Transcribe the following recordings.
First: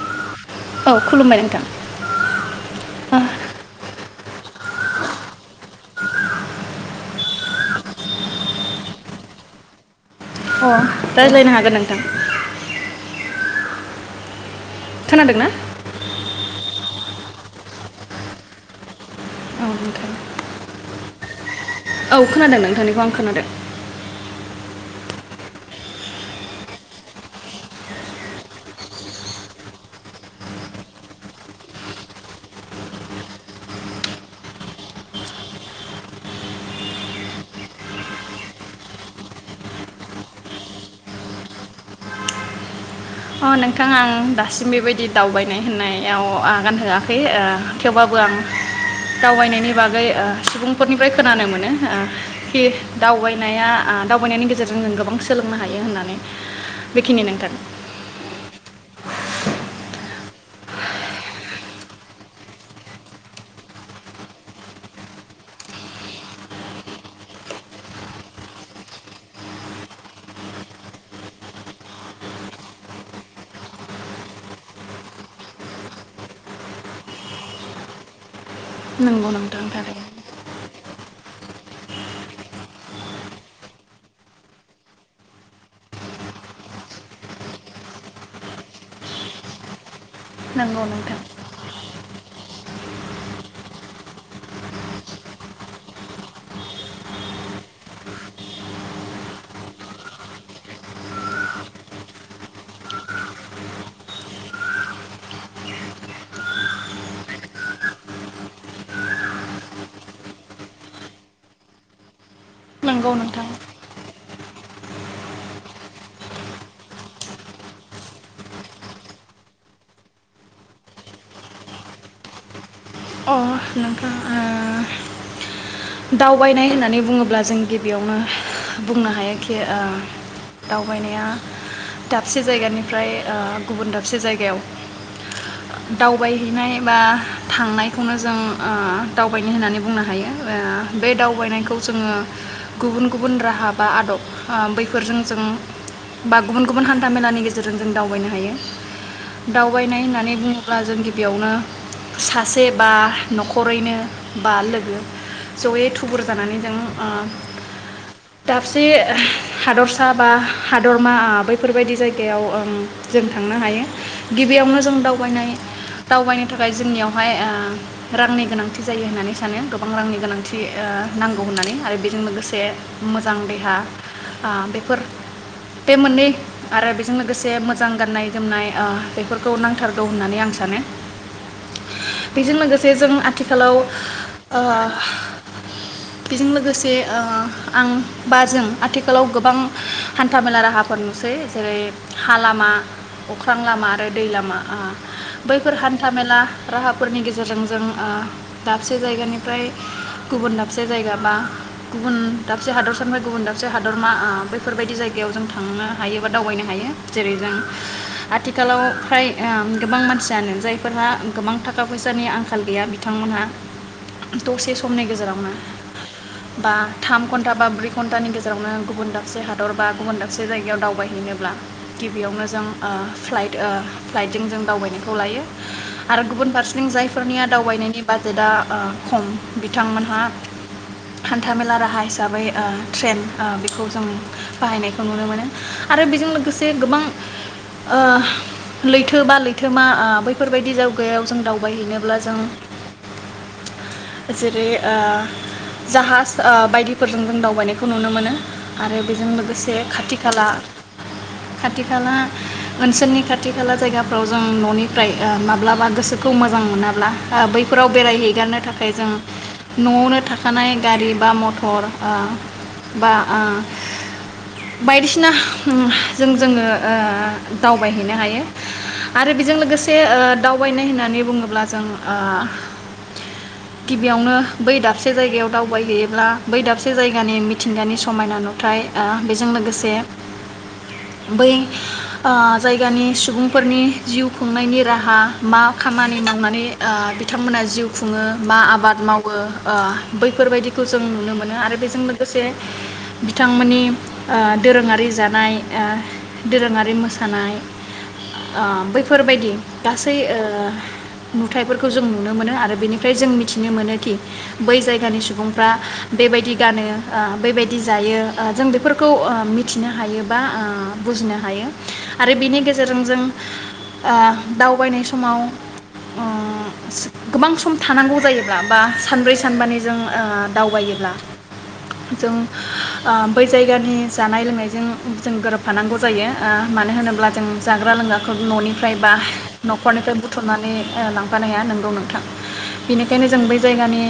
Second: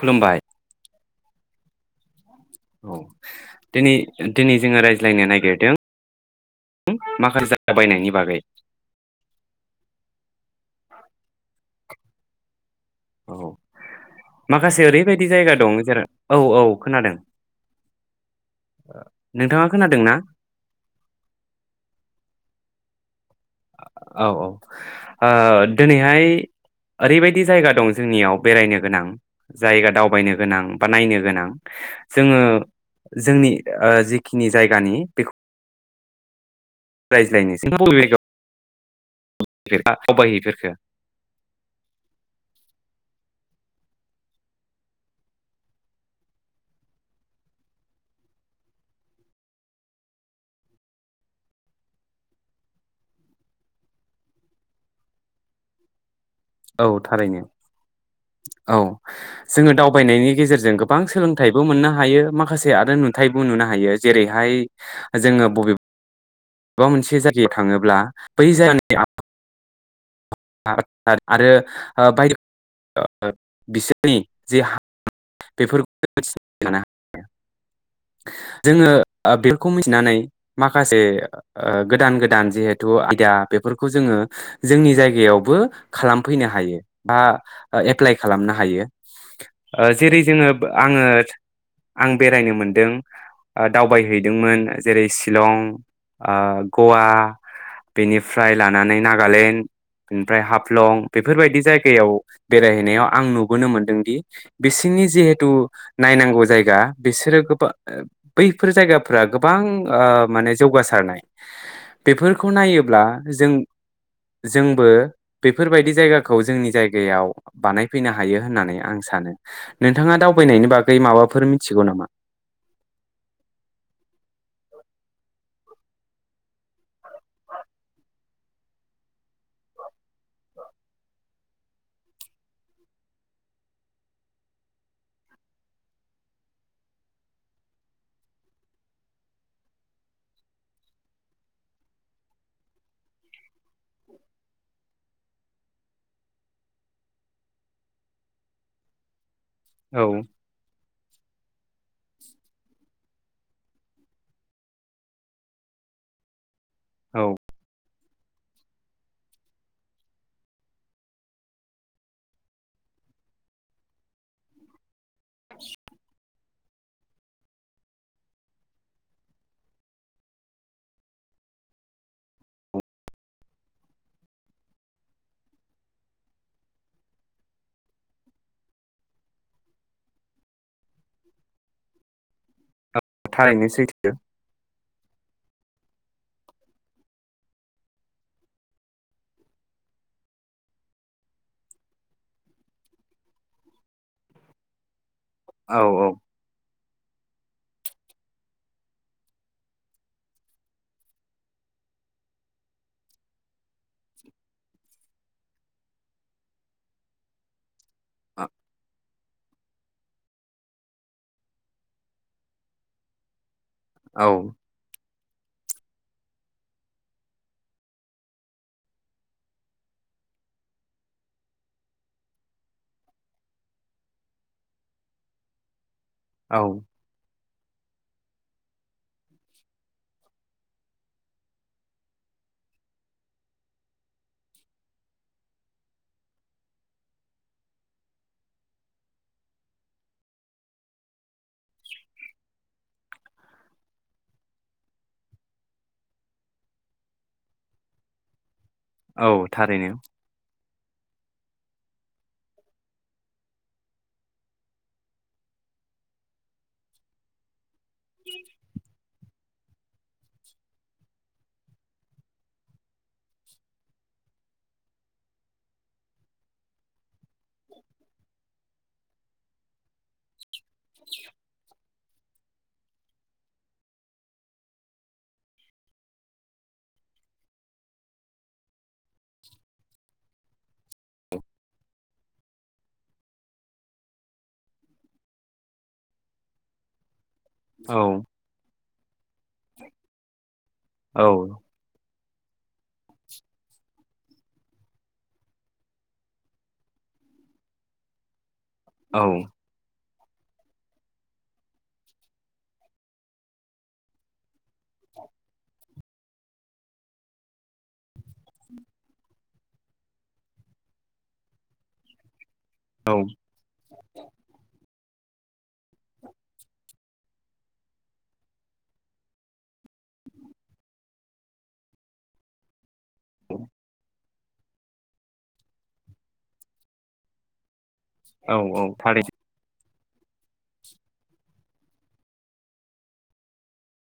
खुलुमबाय औ खुलुमबाय नोंथां औ अ दिनै दिनै जोङो रायज्लायनो नागिरदों [unintelligible] नायनि बागै अ रायज्लायनो हागोन नोंथां औ माखासे ओरैबायदि खोनादों ना जायगा दं जेराव औ औ खोनादों औ नोंथाङा खोनादों नोंथां ना औ खोनादों नोंथांनिखौ आं खोनादों औ ओ दिनैहाय ओरैबायदि जायगा दं जोंनियाव बेरायनो गोनां जायगा दावबायनो गोनां बा नायनो गोनां जोङो जोंनि ओ जिखिनि जायगानि बेखौ रायज्लायनोसै बबे जायगायाव दावबायहैफेरखो अ नोंथाङा आं दासिम बेबायदि दावबायनाय होननायाव आगान होआखै ओ थेवबाबो आं दावबायनायनि बागै ओ सुबुंफोरनिफ्राय खोनानो मोनो खि दावबायनाया दावबायनायनि गेजेरजों जों गोबां सोलोंनो हायो होननानै औ बेखिनि थारैनो नोंथां औ जोङो दावबायनायनि गेजेरजों गोबां सोलोंथाइबो मोननो हायो माखासे आरो नुथायबो नुनो हायो जेरैहाय जोङो बबे बा मोनसे जायगायाव थाङोब्ला बै जायगानि [unintelligible] जोङो नंगौ आ नोंथां बेफोरखौ थारैनो मिथिनानै माखासे ओ गोदान गोदान जिहेथु आयदा बेफोरखौ जोङो जोंनि जायगा जायगायावबो खालामफैनो हायो बा एप्लाइ खालामनो हायो ओ जेरै जोङो नंगौ आङो नोंथां आं बेरायनो मोनदों दावबायहैदोंमोन जेरै शिलं गवा बेनिफ्राय लानानै नागालेण्ड ओनिफ्राय हाफ्लं बेफोरबायदि जायगायाव बेरायहैनायाव आं नुबोनो मोनदोंदि बिसिोरनि जिहेथु नायनांगौ जायगा बिसोरो गोबां बैफोर जायगाफोरा गोबां आ माने जौगासारनाय बेफोर नायोब्ला नंगौ नोंथां जों जों बो बेफोरबायदि जायगाखौ जोंनि जायगायाव बानायफैनो हायो होननानै आं सानो नोंथाङा दावबायनायनि बागै माबाफोर मिथिगौ नामा [unintelligible] दावबायनाय होननानै बुङोब्ला जों गिबियावनो बुंनो हायो खि ओ दावबायनाया दाबसे जायगानिफ्राय ओ गुबुन दाबसे जायगायाव दावबायहैनाय बा थांनायखौनो जों ओ दावबायनाय होननानै जों बुंनो हायो आ बे दावबायनायखौ जोङो गुबुन गुबुन राहा बा आदब आ बैफोरजों जों बा गुबुन गुबुन हान्थामेलानि गेजेरजों जों दावबायनो हायो दावबायनाय औ होननानै बुङोब्ला जों बेयावनो सासे बा न'खरैनो बा लोगो ज'यै थुबुर जानानै जों ओ औ दाबसे हादरसा बा हादरमा बैफोरबायदि जायगायाव जों थांनो हायो गिबियावनो जों दाव नाय दावबायनाय थाखाय जोंनियावहाय ओ रांनि गोनांथि जायो होननानै सानो गोबां रांनि गोनांथि थि ओ नांगौ होननानै आरो बेजों लोगोसे मोजां देहा आ बेफोर बे मोननै आरो बेजों लोगोसे मोजां गाननाय जोमनाय ओ बेफोरखौ नांथारगौ होननानै आं सानो बेजों लोगोसे जों थारैनो आथिखालाव सैथो आ बेजों लोगोसे ओ आं बाजों आथिखालाव गोबां हान्था मेला राहाफोर नुसै जेरै हा लामा अख्रां लामा आरो दै लामा ओ बैफोर औ हान्था औ मेला राहाफोरनि गेजेरजों जों ओ दाबसे जायगानिफ्राय गुबुन दाबसे जायगा बा गुबुन दाबसे हादरसानिफ्राय गुबुन दाबसे हादरमा ओ बैफोरबायदि जायगायाव जों थांनो हायो बा दावबायनो हायो जेरै जों आथिखालाव फ्राय आ गोबां मानसियानो जायफोरहा गोबां थाखा फैसानि आंखाल गैया बिथांमोनहा औ द'सेसमनि गेजे गेरावनो बा थाम घन्टा बा ब्रै घन्टानि गेजेरावनो गुबुन दाबसे हादर बा गुबुन दाबसे जायगायाव दावबायहैनोब्ला गिबियावनो जों ओ फ्लाइट ओ फ्लाइटजों जों दावबायनायखौ लायो आरो गुबुन औ फारसेथिं जायफोरनिया दावबायनायनि बाजेटआ ओ खम बिथांमोन हान्थामेला राहा हिसाबै ट्रेेन ओ बेखौ जों बाहायनायखौ नुनो मोनो आरो बेजों लोगोसे गोबां लैथो बा लैथोमा ओ बैफोरबायदि जावगायाव जों दावबायहैनोब्ला जों जेरै ओ जाहाज ओ बायदिफोरजों जों दावबायनायखौ नुनो मोनो आरो बेजों औ लोगोसे थारैनो खाथि खाला खाथि खाला ओनसोलनि खाथि खाला जायगाफ्राव जों न'निफ्राय ओ माब्लाबा गोसोखौ मोजां मोनाब्ला बै न फोराव बेरायहैगारनो थाखाय जों न'आवनो थाखानाय गारि बा मथर ओ बा ओ बायदिसिना जों जोङो ओ दावबायहैनो हायो आरो बेजों लोगोसे ओ दाव बायनाय होननानै बुङोब्ला जों ओ गिबियावनो बै दाबसे जायगायाव दावबायहैयोब्ला बै दाबसे जायगानि मिथिंगानि समायना नुथाइ ओ बेजों लोगोसे बै ओ जायगानि सुबुंफोरनि जिउ खुंनायनि राहा मा खामानि मावनानै ओ बिथांमोना जिउ औ खुङो बा आबाद मा ओ बैफोरबायदिखौ जों औ नुनो मोनो आरो बेजों लोगोसे बिथांमोननि ओ दोरोङारि जानाय ओ दोरोङारि मोसानाय ओ औ बैफोरबायदि गासै गासै ओ नुथायाइफोरखौ जों नुनो मोनो आरो बेनिफ्राय जों मिथिनो मोनो खि बै जायगानि सुबुंफ्रा बेबायदि गानो ओ बेबायदि जायो ओ जों बेफोरखौ ओ मिथिनो हायो बा ओ बुजिनो हायो आरो बेनि गेजे रनों जों औ ओ दावबायनाय समाव ओ गोबां सम थानांगौ जायोब्ला बा सानब्रै सानबानि जों ओ दावबायोब्ला जों ओ बै जायगानि जानाय लोंनायजों जों गोरोबफानांगौ जायो ओ मानो होनोब्ला जों जा जाग्रा लोंग्राखौ औ औ न'निफ्राय बा थारैनो नखरनिफ्राय बुथुमनानै ओ लांफानो हाया नोंगौ नोंथां बेनिखायनो जों बै जायगानि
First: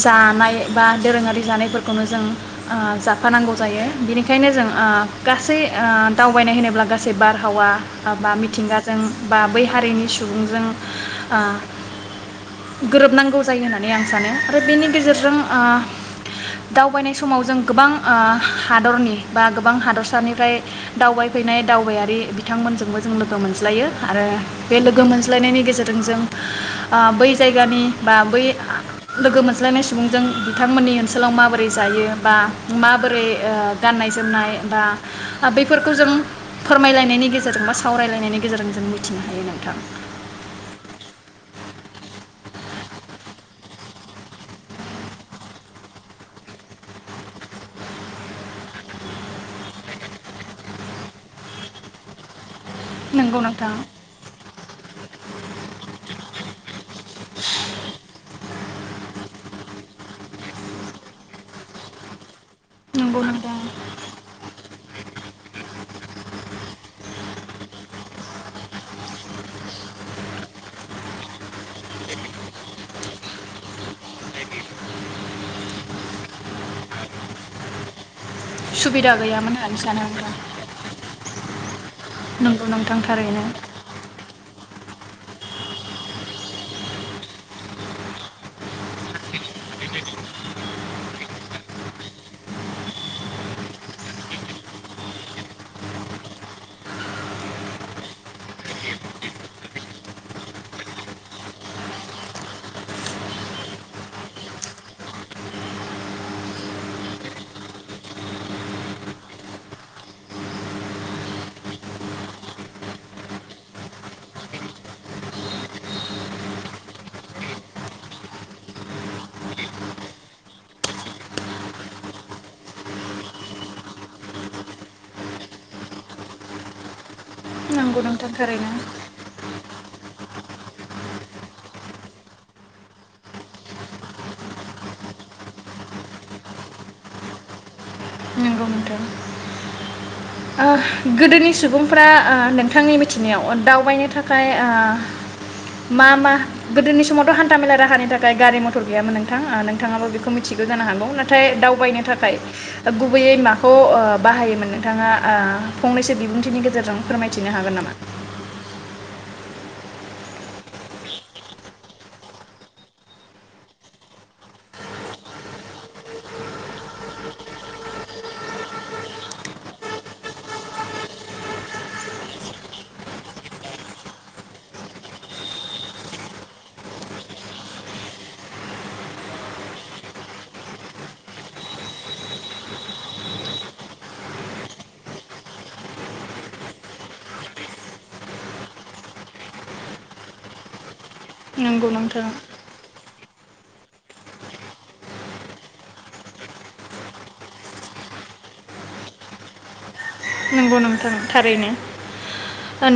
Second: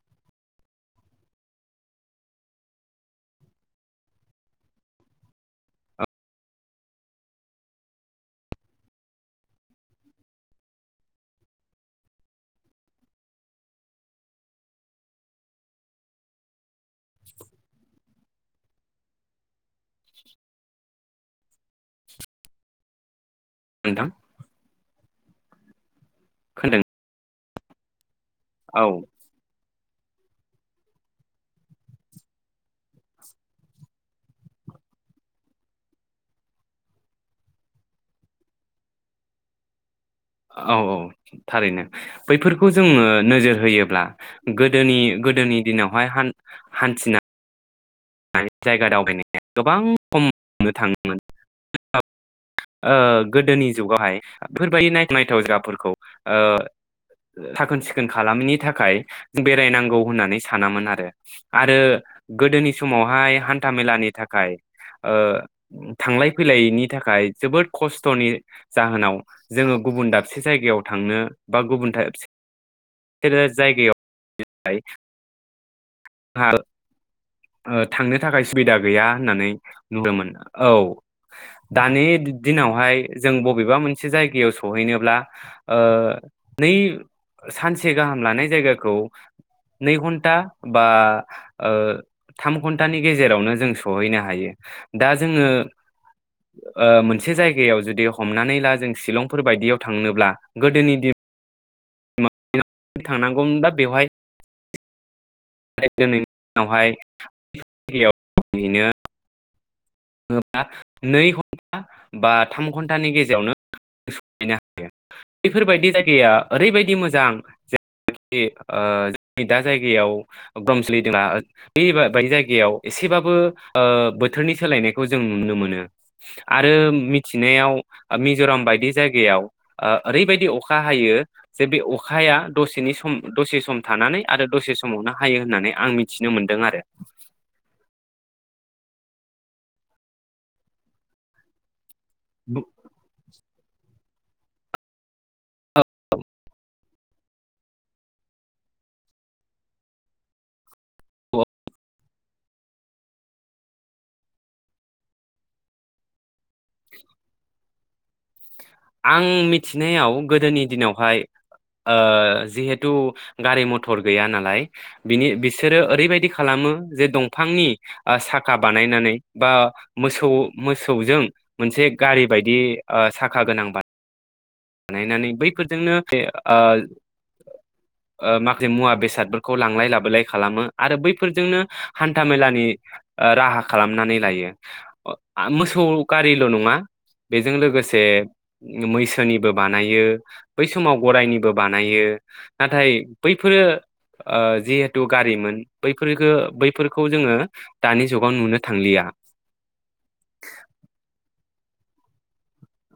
जानाय बा दोरोङारि जानायफोरखौनो जों ओ जाफानांगौ जायो बिनिखायनो जों ओ गासै ओ दावबायनाय होनोब्ला गासै बारहावा बा मिथिंगाजों बा बै हारिनि सुबुंजों ओ गोरोबनांगौ जायो होननानै आं सानो आरो बेनि गेजेरजों ओ दावबायनाय समाव जों गोबां ओ हादरनि बा गोबां हादरसानिफ्राय दावबायफैनाय दावबायारि बिथांमोनजोंबो जों लो लोगो मोनज्लायो नोंथां आरो बे लोगो मोन लायनायनि गेजेरजों जों खोनादों ओ बै जायगानि बा बै औ लोगो मोन ज्लायनाय सुबुंजों बिथांमोननि ओनसोलाव माबोरै जायो बा माबोरै ओ गाननाय जोमनाय बा बेफोरखौ जों फोरमायलायनायनि गेजेरजों बा सावरायलायनायनि गेजेरजों जों मिथिनो हायो नोंथां औ औ थारैनो बैफोरखौ जोंनो नोजोर होयोब्ला गोदोनि गोदोनि दिनावहाय हान- हान्थिना जायगा दावबायनाया गोबां खम नुनो थाङोमोन ओ नंगौ गोदोनि नोंथां जुगावहाय बेफोरबायदि नायथाव जायगाफोरखौ साखोन सिखोन खालामैनि थाखाय बेरायनांगौ होननानै सानामोन आरो आरो गोदोनि नंगौ समावहाय नोंथां हान्थामेलानि थाखाय ओ थांलाय फैलायनि थाखाय जोबोद खस्थ'नि जाहोनाव जोङो गुबुन दाबसे जायगायाव थांनो बा गुबुन दाबसे जायगायाव हाल ओ थांनो थाखाय सुबिदा गैया होननानै गैयामोन सानो बुंदोंमोन आं औ दानि नोंगौ दिनावहाय नोंथां जों थारैनो बबेबा मोनसे जायगायाव सहैनोब्ला ओ नै सानसे गाहाम लानाय जायगाखौ नै घन्टा बा थाम घन्टानि गेजेरावनो जों सहैनो हायो दा जोङो ओ मोनसे जायगायाव जुदि हमनानै ला जों शिलंफोर बायदियाव थांनोब्ला गोदोनि दिन [unintelligible] थांनांगौमोनब्ला बेवहाय [unintelligible] [unintelligible] बा नै घन्टा बा थाम घन्टानि‌ गेजेरावनो बेफोरबायदि जायगाया ओरैबायदि मोजां [unintelligible] एसेबाबो बोथोरनि सोलायनायखौ खौ जों नुनो मोनो आरो मिथिनायाव नंगौ नोंथां मिज'राम थारैनो बायदि जायगायाव ओरैबायदि अखा हायो जे बे अखाया दसेनि सम दसे सम थानानै आरो दसे समावनो हायो होननानै आं मिथिनो मोनदों आरो नंगौ नोंथां ओ गोदोनि सुबुं फ्रा ओ नोंथांनि मिथिनायाव दावबायनो थाखाय ओ मा मा गोदोनि समावथ' हान्था मेला राहानि थाखाय गारि मथर गैयामोन नोंथां नोंथाङाबो बेखौ मिथिगौ जानो हागौ औ नाथाय दावबायनो थाखाय गुबैयै माखौ ओ बाहायोमोन नोंथाङा ओ फंनैसो बिबुंथिनि गेजेरजों फोरमायथिनो हागोन नामा आं मिथिनायाव गोदोनि दिनावहाय ओ जिहेथु गारि मथर गैया नालाय बिनि बिसोरो ओरैबायदि खालामो जे दंफांनि साखा बानायनानै बा मोसौ मोसौजों मोनसे गारि बायदि ओ साखा गोनां बाय बानायनानै बैफोरजोंनो ओ ओ माखासे मुवा बेसादफोरखौ लांलाय लाबोलाय खालामो आरो बैफोरजोंनो हान्था मेलानि राहा खालामनानै लायो मोसौ गारिल' नङा बेजों लोगोसे मैसो निबो बानायो बै समाव गरायनि बो नंगौ बानायो नोंथां नाथाय बैफोरो ओ जिहेथु गारिमोन बैफोरफोरखौ बैफोरखौ जोङो दानि जुगाव नुनो थांलिया। नंगौ नोंथां थारैनो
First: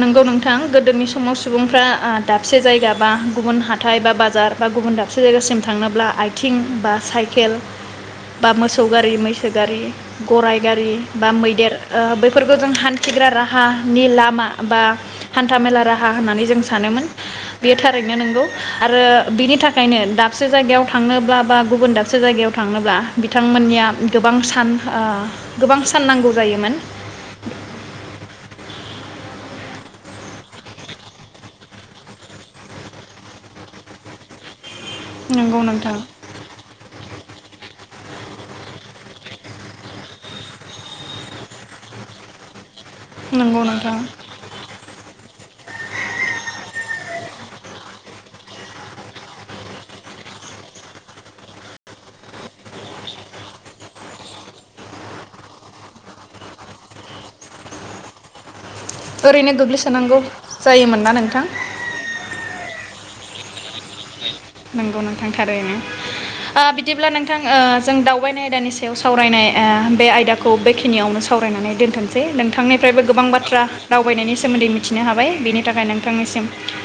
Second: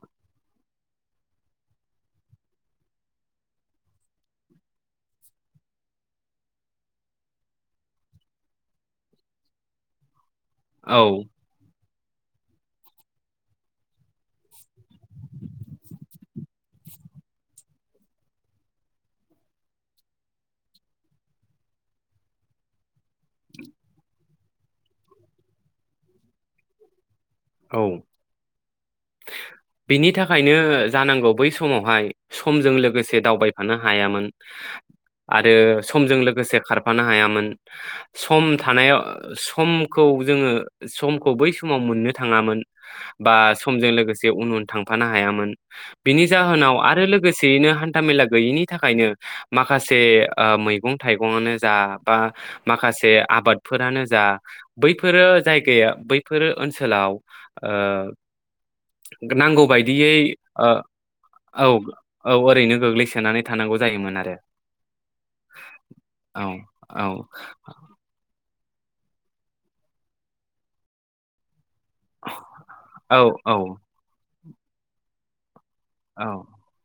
नंगौ नोंथां गोदोनि समाव सुबुंफ्रा ओ दाबसे जायगा बा गुबुन हााइ बा बाजार बा गुबुन दाबसे जायगासिम थांनोब्ला आथिं बा साइकेल बा मोसौ गारि मैसो गारि गराइ गारि औ बा मैदेर ओ फोरफोरखौ जों हान्थिग्रा राहानि लामा बा हान्थाामेला राहा होननानै जों सानोमोन बेयो थारैनो नंगौ आरो बिनि थाखायनो दाबसे जायगायाव थांनोब्ला बा गुबुन दाबसे जायगायाव थांनोब्ला बिथांमोननिया गोबां सान ओ गोबां सान नांगौ जायोमोन। औ बिनि थाखायनो जानांगौ बै समावहाय समजों लोगोसे दावबायफानो हायामोन। आरो नंगौ नोंथां समजों लोगोसे खारफानो हायामोन। सम थानायाव समखौ जोङो समखौ बै समाव मोननो थाङामोन। बा नंगौ समजों नोंथां लोगोसे उन उन थांफानो हायामोन। बिनि जाहोनाव आरो लोगोसेयैनो हान्थाामेला गैयैनि थाखायनो माखासे ओ मैगं थाइगंआनो जा बा माखासे आबादफोरानो जा बैफोरो जायगाया बैफोर ओनसोल ओनसोलाव ओ ओरैनो नांगौ बायदियै गोग्लैसोनांगौ औ जायोमोन ना नोंथां औ ओरैनो गोग्लैसो सोनानै थानांगौ जायोमोन आरो। नंगौ नोंथां थारैनो औ ओ औ बिदिब्ला नोंथां ओ जों दावबायनाय दानि सायाव सावरायनाय ओ बे आयदाखौ बेखिनियावनो सावरायनानै दोन थसै नोंथांनिफ्रायबो औ गोबां औ बाथ्रा दावबायनायनि सोमोन्दै मिथिनो हाबाय बेनि थाखाय औ नोंथांनिसिम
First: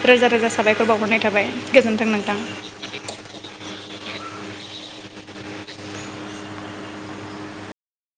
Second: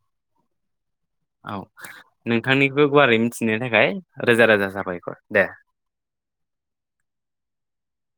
रोजा रोजा फोर बावहरनाय थाबाय औ गोजोन्थों नोंथां। नोंथांनिखौ गुवारै मिथिनो थाखाय रोजा रोजा साबायखर दे।